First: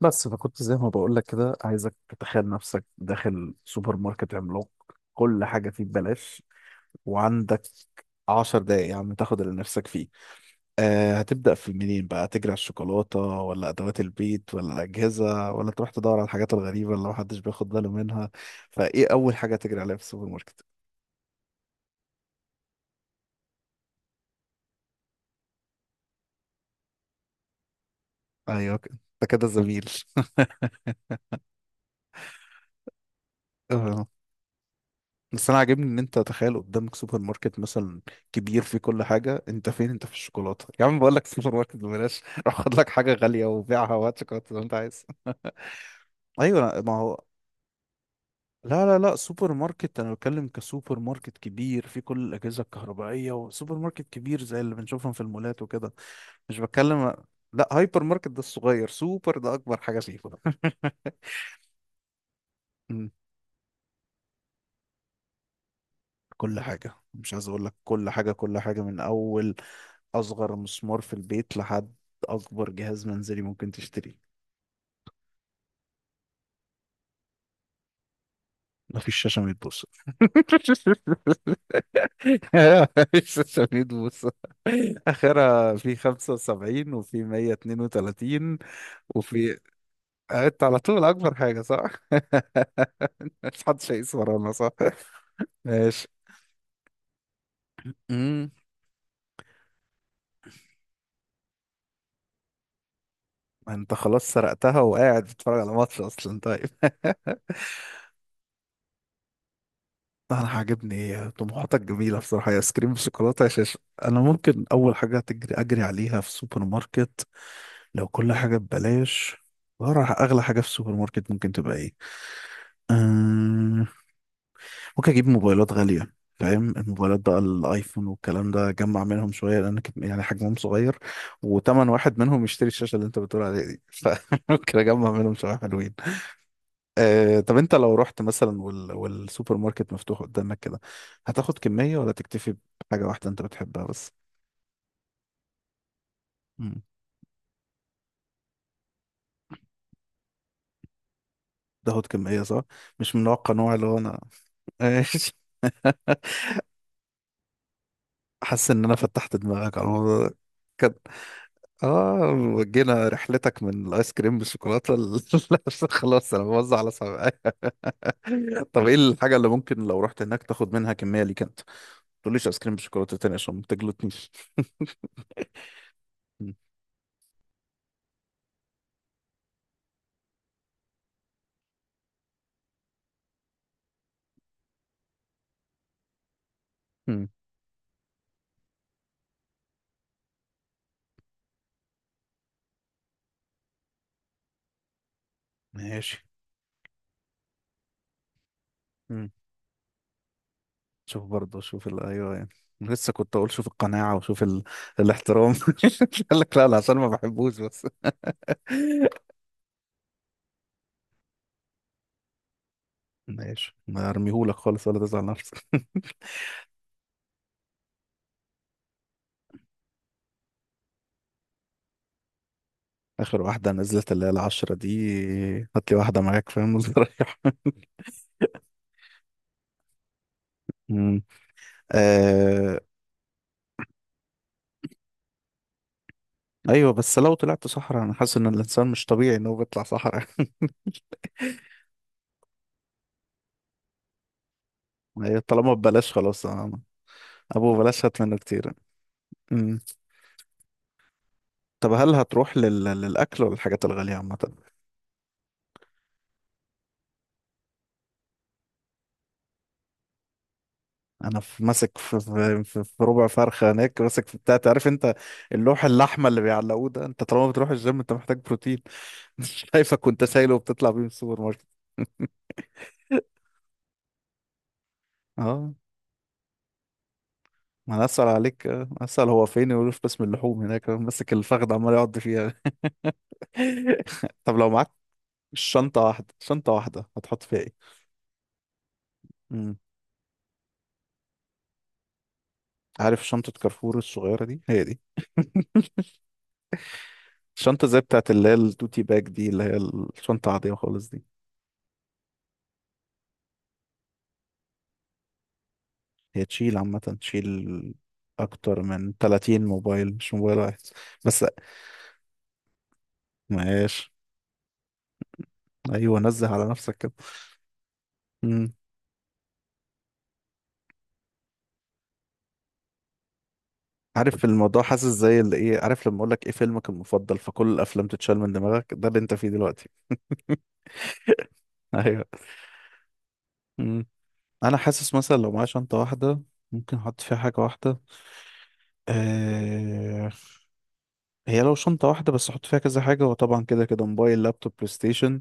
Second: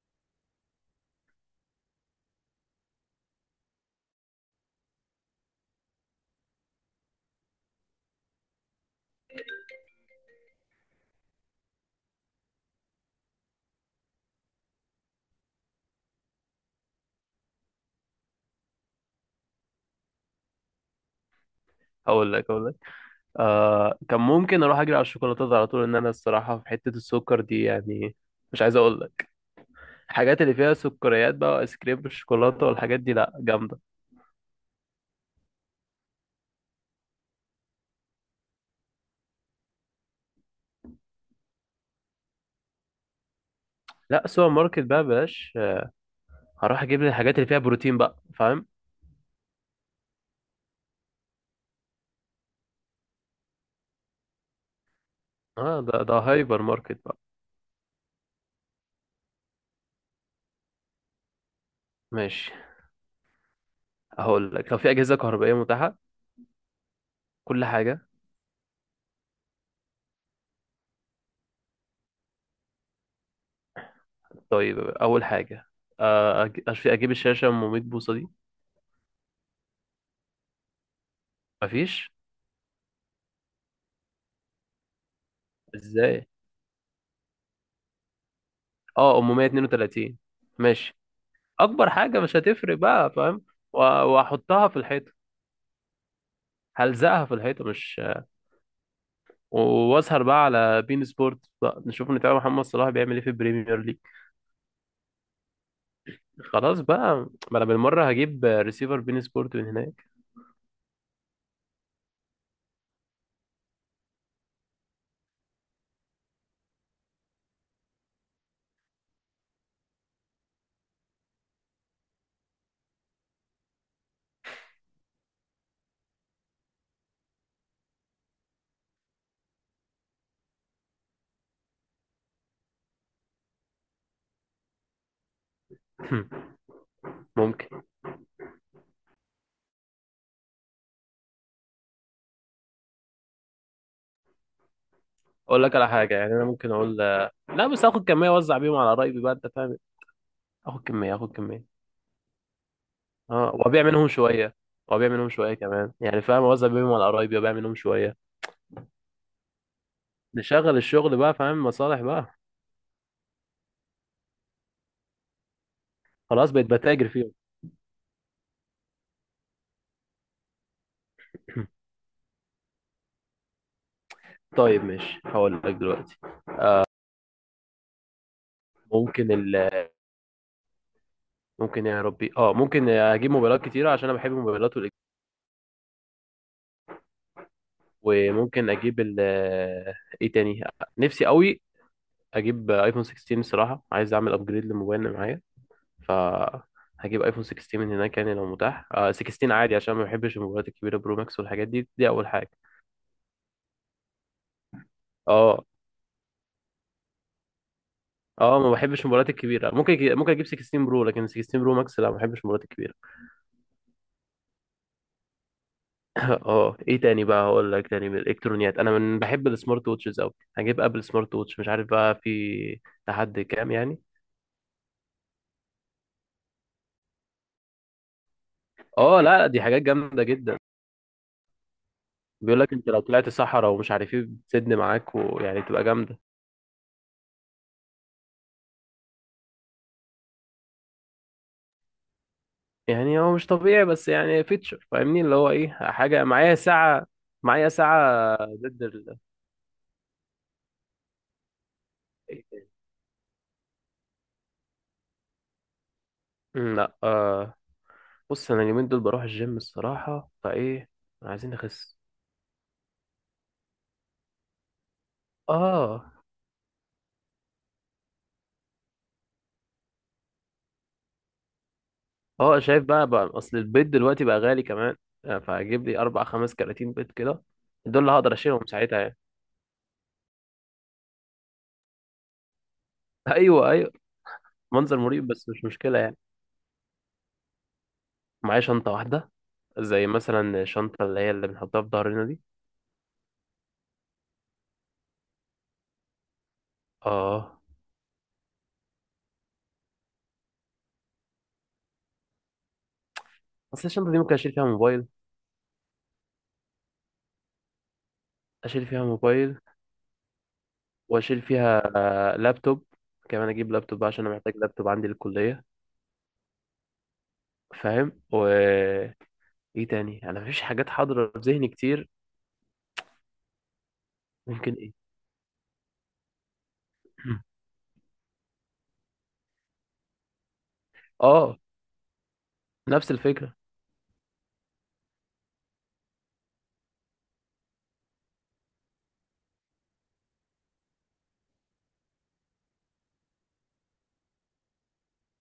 بس فكنت زي ما بقول لك كده، عايزك تتخيل نفسك داخل سوبر ماركت عملاق، كل حاجة فيه ببلاش. وعندك 10 دقايق يا عم تاخد اللي نفسك فيه. هتبدأ في منين بقى؟ تجري على الشوكولاتة ولا أدوات البيت ولا الأجهزة، ولا تروح تدور على الحاجات الغريبة اللي محدش بياخد باله منها؟ فإيه أول حاجة تجري عليها في السوبر ماركت؟ اقول لك آه، كان ممكن اروح اجري على الشوكولاتات على طول، ان انا الصراحه في حته السكر دي يعني. مش أيوة عايز كده. اقول أنت لك كده زميل. الحاجات اللي فيها سكريات بقى، وايس كريم بالشوكولاته والحاجات دي، لا جامده. آه. بس انا عاجبني ان انت تخيل قدامك سوبر ماركت مثلا كبير فيه كل حاجه، انت فين؟ انت في الشوكولاته؟ يا عم بقول لك السوبر ماركت ببلاش. روح خد لك حاجه غاليه وبيعها وهات لا، شوكولاته سوبر زي ما انت ماركت بقى عايز. بلاش، آه. ايوه هروح ما اجيب لي هو الحاجات اللي فيها بروتين بقى، فاهم. لا لا لا، سوبر ماركت انا بتكلم، كسوبر ماركت كبير فيه كل الاجهزه الكهربائيه، وسوبر ماركت كبير زي اللي بنشوفهم في المولات اه، وكده. ده مش هايبر ماركت بتكلم. بقى. لا، هايبر ماركت ده الصغير، سوبر ده اكبر حاجه فيه. ماشي. مم. هقول لك لو في اجهزه كهربائيه متاحه. كل حاجة، مش عايز اقول كل لك حاجه. كل حاجة من اول أصغر مسمار في البيت لحد أكبر جهاز منزلي ممكن تشتريه. طيب، اول حاجه، آه، اجيب الشاشه 100 بوصه دي. مفيش شاشة 100 بوصة. مفيش، مفيش شاشة 100 بوصة، آخرها في ازاي؟ 75 وفي 132. اه، وفي... 132. قعدت على ماشي. طول أكبر حاجة، اكبر صح؟ حاجه مش هتفرق بقى، فاهم. مش محدش هيقيس ورانا، واحطها صح؟ في الحيطه. ماشي. هلزقها في الحيطه، مش... امم. واسهر بقى على بين سبورت بقى، نشوف نتابع محمد صلاح بيعمل ايه في البريمير انت ليج. خلاص سرقتها وقاعد بتتفرج على ماتش اصلا، طيب. خلاص بقى. ما انا بالمره هجيب ريسيفر بين سبورت من هناك. لا، انا عاجبني طموحاتك جميله بصراحه، يا ايس كريم بالشوكولاته يا شاشه. انا ممكن اول حاجه تجري، اجري عليها في سوبر ماركت، لو كل حاجه ببلاش، أغلى أغلى حاجة في السوبر ماركت ممكن تبقى إيه؟ أمم، ممكن أجيب موبايلات غالية. فاهم؟ الموبايلات بقى، الآيفون والكلام ده، أجمع منهم شوية لأن يعني حجمهم صغير وتمن واحد منهم يشتري الشاشة اللي أنت بتقول عليها دي. فممكن أجمع منهم شوية حلوين. آه، طب ممكن. انت لو رحت مثلا والسوبر ماركت مفتوح قدامك كده، هتاخد كمية ولا تكتفي بحاجة واحدة انت بتحبها بس؟ اقول لك على حاجه، يعني انا ممكن مم. اقول لا، بس اخد كميه اوزع بيهم على قرايبي بقى، انت فاهم. اخد كميه. تاخد كمية، صح. مش من نوع اه، القنوع وابيع اللي هو منهم انا. شويه. وابيع منهم ماشي. شويه كمان، يعني فاهم، اوزع بيهم على قرايبي وابيع منهم شويه. حاسس ان انا فتحت دماغك على الموضوع ده نشغل كده. الشغل بقى، فاهم، مصالح اه، بقى. وجينا رحلتك من الايس كريم بالشوكولاته خلاص، انا خلاص بقيت بوزع على بتاجر صحابي. فيهم. طب ايه الحاجه اللي ممكن لو رحت هناك تاخد منها كميه ليك انت، ما تقوليش ايس كريم بالشوكولاته تاني عشان ما تجلطنيش. طيب، ماشي، هقول لك دلوقتي. مم. ممكن ال ممكن يا ربي. اه، ممكن اجيب موبايلات كتيره عشان انا بحب الموبايلات مم. وممكن اجيب ال ايه تاني. نفسي قوي اجيب ايفون 16، الصراحه عايز اعمل ابجريد للموبايل اللي معايا. ف ماشي. هجيب ايفون 16 من هناك، يعني لو متاح آه، 16 عادي، عشان ما بحبش الموبايلات الكبيره برو شوف ماكس برضه، والحاجات شوف دي. دي اول ايوه يعني، حاجه. لسه كنت اقول شوف القناعه وشوف الاحترام. اه. قال لك لا لا عشان ما بحبوش بس. اه، ما بحبش الموبايلات الكبيره. ممكن اجيب 16 برو، لكن 16 برو ماكس لا، ما بحبش الموبايلات الكبيره. ماشي، ما ارميهولك خالص ولا تزعل نفسك. اه. ايه تاني بقى، هقول لك تاني من الالكترونيات، انا من بحب السمارت ووتشز قوي. هجيب ابل سمارت ووتش، مش عارف بقى في لحد اخر كام واحده يعني. نزلت اللي هي العشرة دي، هات لي واحده معاك فاهم وتريح. اه، لا لا، دي حاجات جامده جدا. أمم. بيقول لك آه... انت لو طلعت صحراء ومش عارف ايه، بتسد معاك ويعني تبقى جامده. ايوه، بس لو طلعت صحراء انا حاسس ان الانسان مش طبيعي انه بيطلع صحراء. يعني هو مش طبيعي، بس يعني فيتشر فاهمني، اللي هي هو ايه، طالما ببلاش حاجه خلاص معايا ساعه معايا ابو بلاش هات منه ساعه كتير. ضد أمم. طب هل إيه هتروح تاني؟ للاكل ولا الحاجات الغاليه عامه؟ مم، لا، آه، بص انا اليومين دول بروح الجيم الصراحه، فايه انا عايزين في نخس. ماسك في ربع فرخه هناك، ماسك في بتاع عارف انت؟ اللوح اه. اللحمه اللي بيعلقوه ده، انت طالما بتروح الجيم انت محتاج بروتين. مش شايفك وانت شايله وبتطلع بيه من السوبر ماركت. اه، شايف بقى اصل البيض دلوقتي بقى غالي كمان، آه، اه فهجيب لي اربع خمس كراتين بيض كده. ما دول انا اللي اسال هقدر عليك، اشيلهم آه، ساعتها يعني. اسال هو فين، يقول في قسم اللحوم، هناك أنا ماسك الفخذ عمال يقعد فيها. ايوه، ايوه. طب لو معاك منظر مريب بس مش مشكله شنطه يعني. واحده، شنطه واحده، هتحط فيها ايه؟ معايا شنطه واحده، امم. زي مثلا الشنطه اللي هي اللي بنحطها في ظهرنا دي. عارف شنطه كارفور الصغيره دي؟ هي دي اه. الشنطه، زي بتاعت اللي هي التوتي باج دي، اللي هي الشنطه العاديه خالص دي. اصل الشنطه دي ممكن اشيل فيها موبايل. هي تشيل عامة، تشيل أكتر اشيل فيها من موبايل، 30 موبايل، مش موبايل واحد واشيل بس. فيها آه، لابتوب كمان. اجيب لابتوب بقى ماشي. عشان انا محتاج لابتوب عندي للكليه، أيوه، نزه على نفسك كده. فاهم. و... مم. ايه تاني، انا مفيش حاجات حاضره في ذهني كتير. عارف ممكن الموضوع ايه. حاسس زي اللي إيه، عارف لما أقول لك إيه فيلمك المفضل، فكل الأفلام تتشال من دماغك، ده اللي أنت فيه دلوقتي. اه، أيوه. نفس الفكره. مم. أنا حاسس مثلا لو معايا شنطة واحدة، ممكن أحط فيها حاجة واحدة. آه، هي لو شنطة واحدة بس أحط فيها كذا حاجة، وطبعا كده كده موبايل لابتوب بلاي ستيشن،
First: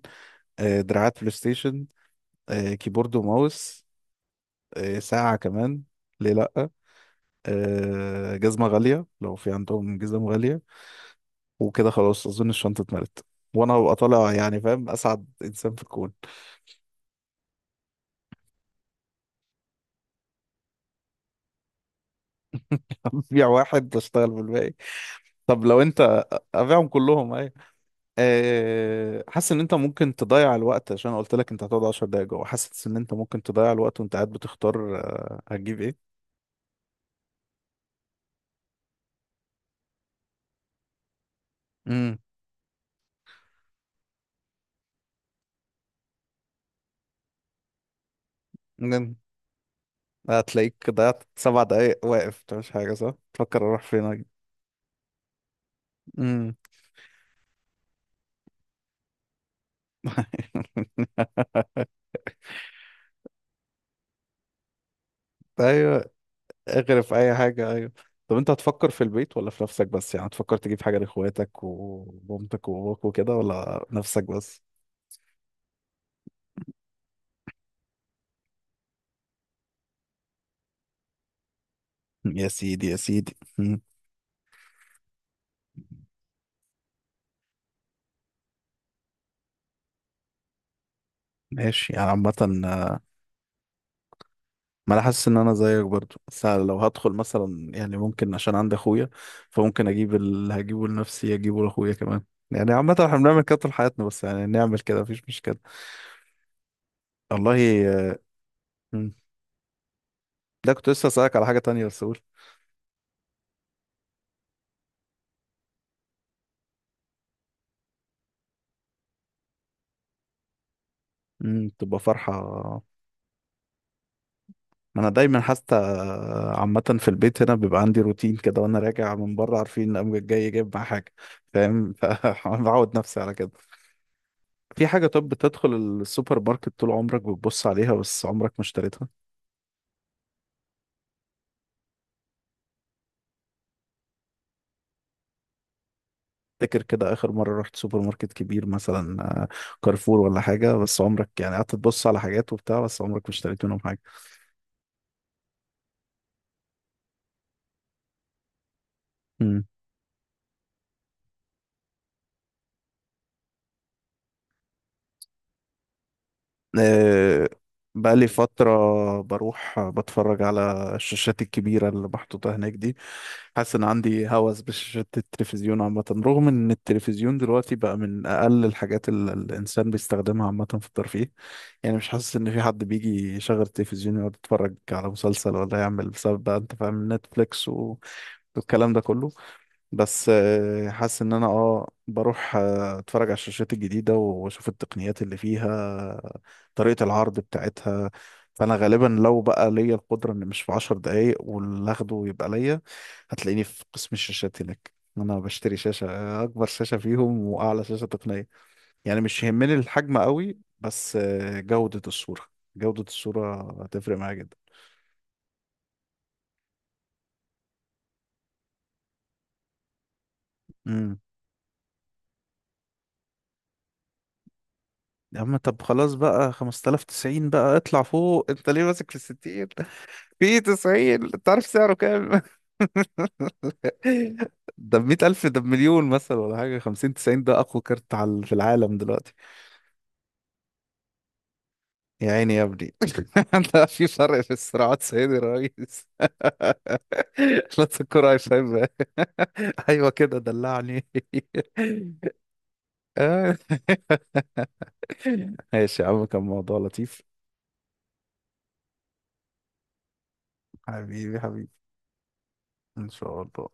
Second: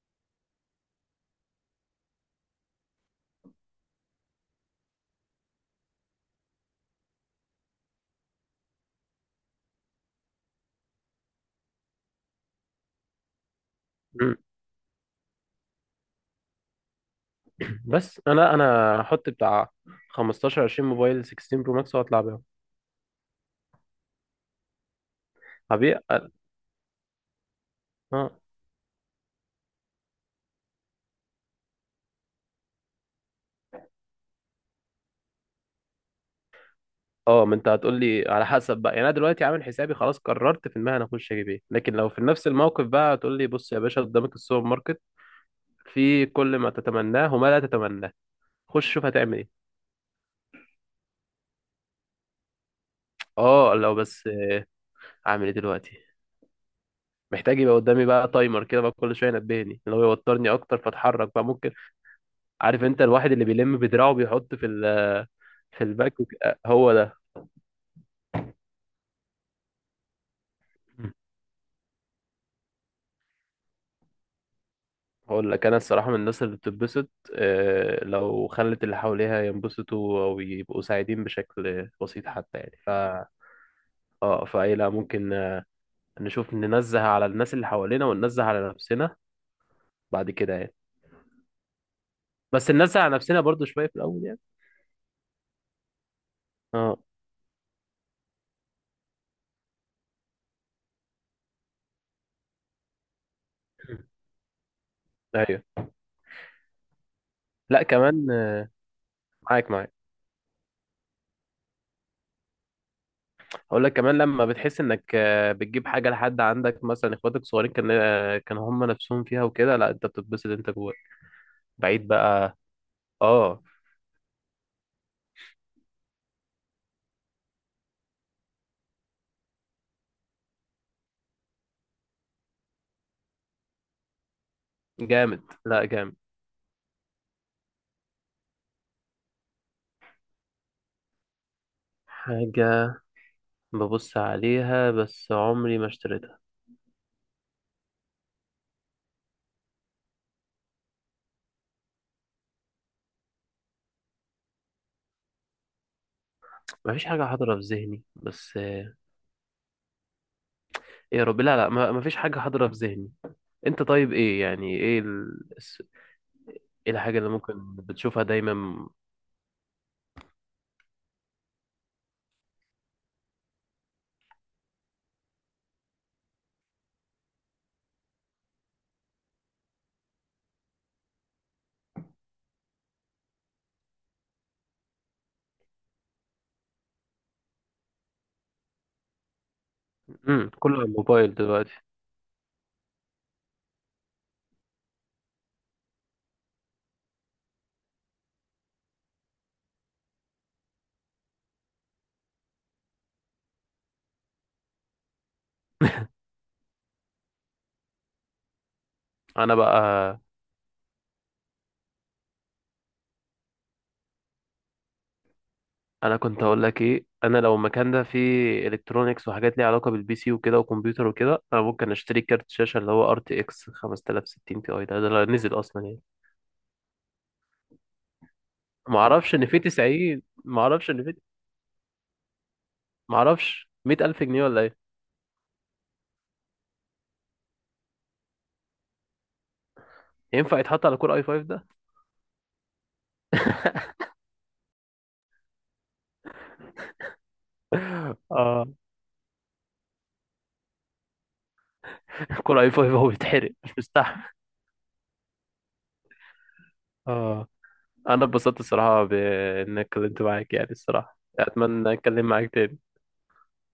آه، دراعات بلاي ستيشن، آه، كيبورد وماوس، آه، ساعة كمان، ليه لأ، آه، جزمة غالية لو في عندهم جزم غالية. وكده خلاص أظن الشنطة اتملت وأنا هبقى طالع، يعني فاهم، أسعد إنسان في الكون. بس انا هحط بتاع 15 20 موبايل 16 برو ماكس واطلع بيهم. أبيع واحد بشتغل بالباقي. طب لو هبيع. أنت أبيعهم كلهم أيوة. اه. آه، حاسس إن أنت ممكن تضيع الوقت، عشان أنا قلت لك أنت هتقعد 10 دقايق جوه، حاسس إن أنت ممكن تضيع الوقت وأنت قاعد بتختار، آه، هتجيب إيه؟ اه، ما انت هتقول لي على حسب بقى، يعني انا دلوقتي عامل حسابي خلاص، قررت في المهنه اخش اجيب ايه. لكن لو امم. في نفس الموقف بقى هتقول لي بص يا باشا، قدامك السوبر ماركت، في كل ما تتمناه وما لا تتمناه، خش شوف هتعمل ايه. هتلاقيك ضيعت 7 دقايق واقف مش حاجة، صح؟ تفكر اه، أروح لو فين. بس اعمل ايه دلوقتي، أجي. محتاج يبقى قدامي بقى تايمر كده بقى، كل شويه ينبهني، اللي هو يوترني اكتر فاتحرك بقى، ممكن. عارف انت الواحد اللي بيلم بدراعه بيحط في ايوه، الباك آه، هو اغرف اي حاجه، ايوه. طب انت هتفكر في البيت ولا في نفسك بس، يعني هتفكر تجيب حاجه ده. لاخواتك ومامتك وباباك وكده، ولا نفسك بس؟ هقول لك انا الصراحه من الناس اللي بتتبسط، آه، لو خلت اللي حواليها ينبسطوا او يبقوا سعيدين بشكل بسيط يا حتى، يعني سيدي ف يا سيدي، مم. اه فاي لا ممكن، آه، نشوف ننزه على الناس اللي حوالينا وننزه على نفسنا بعد كده يعني. ماشي يعني عامة. بس آه، ننزه على نفسنا برضو شويه في الاول يعني. ما انا حاسس ان انا زيك برضو، بس أنا لو اه. هدخل مثلا يعني ممكن عشان عندي اخويا، فممكن اجيب اللي هجيبه لنفسي اجيبه لاخويا كمان. يعني عامة احنا بنعمل كده طول حياتنا، بس يعني نعمل كده مفيش مشكلة. ايوه. والله لا آه. كمان، آه، مم. معاك معاك. ده كنت لسه اسألك على حاجة تانية، بس قول. اقول لك كمان لما بتحس انك آه، بتجيب حاجه لحد عندك مثلا اخواتك الصغيرين، كان آه، كان هم نفسهم فيها وكده، لا انت بتتبسط انت جواك مم، تبقى بعيد فرحة. بقى. اه. انا دايما حتى، عامة في البيت هنا بيبقى عندي روتين كده، وانا راجع من بره عارفين ان امي جاي جايب معاه حاجة. فاهم؟ فبعود نفسي على كده. في حاجة، طب جامد، بتدخل لا جامد. السوبر ماركت طول عمرك بتبص عليها بس عمرك ما اشتريتها؟ حاجه ببص عليها بس عمري ما اشتريتها. تفتكر كده اخر مرة رحت سوبر ماركت كبير مثلا، آه، كارفور ولا حاجة، بس عمرك يعني قعدت تبص على حاجات وبتاع، بس عمرك ما اشتريت منهم حاجة. مفيش حاجة حاضرة في ذهني، بس آه، مم. ايه يا رب، لا لا، مفيش حاجة حاضرة في ذهني. انت طيب، ايه يعني، ايه ايه الحاجة اللي آه، ممكن بتشوفها بقالي دايما. فترة بروح بتفرج على الشاشات الكبيرة اللي محطوطة هناك دي. حاسس إن عندي هوس بشاشات التلفزيون عامة، رغم إن التلفزيون دلوقتي بقى من أقل الحاجات اللي الإنسان بيستخدمها عامة في الترفيه. يعني مش حاسس إن في حد بيجي يشغل التلفزيون يقعد يتفرج على مسلسل ولا يعمل، بسبب بقى أنت فاهم نتفليكس والكلام ده كله. بس امم، كله على حاسس ان الموبايل انا دلوقتي. بروح اتفرج على الشاشات الجديدة واشوف التقنيات اللي فيها، طريقة العرض بتاعتها. فانا غالبا لو بقى ليا القدرة، ان مش في 10 دقايق واللي اخده يبقى ليا، هتلاقيني في قسم الشاشات هناك. انا بشتري شاشة، اكبر شاشة فيهم واعلى شاشة تقنية. يعني مش انا يهمني الحجم بقى. قوي، بس جودة الصورة. جودة الصورة هتفرق معايا جدا. انا كنت اقول لك ايه، انا لو المكان ده فيه الكترونيكس وحاجات ليها علاقة بالبي سي وكده وكمبيوتر امم وكده، انا ممكن اشتري كارت شاشة اللي هو ار تي اكس 5060 تي اي ده، لو يا نزل عم طب اصلا يعني. خلاص بقى 5090، بقى اطلع فوق، انت ليه ما ماسك في اعرفش ان فيه الستين؟ 90، في ما اعرفش ان فيه. 90، تعرف سعره كام؟ ما اعرفش، 100000 جنيه ولا إيه؟ ده بمية ألف؟ ده بمليون مثلا ولا حاجة. خمسين تسعين ده أقوى كارت على في العالم دلوقتي. ينفع يتحط على كور اي 5 ده؟ يا عيني يا ابني. ده في فرق في الصراعات، سيدي الرئيس. لا تذكر أي، اه، فاهم. أيوة كده، دلعني. كور اي 5 هو بيتحرق، آه. مش مستحمل. ماشي يا عم، كان موضوع لطيف. اه. انا اتبسطت الصراحه بان اتكلمت معاك يعني، الصراحه حبيبي حبيبي، اتمنى اتكلم معاك تاني. إن شاء الله.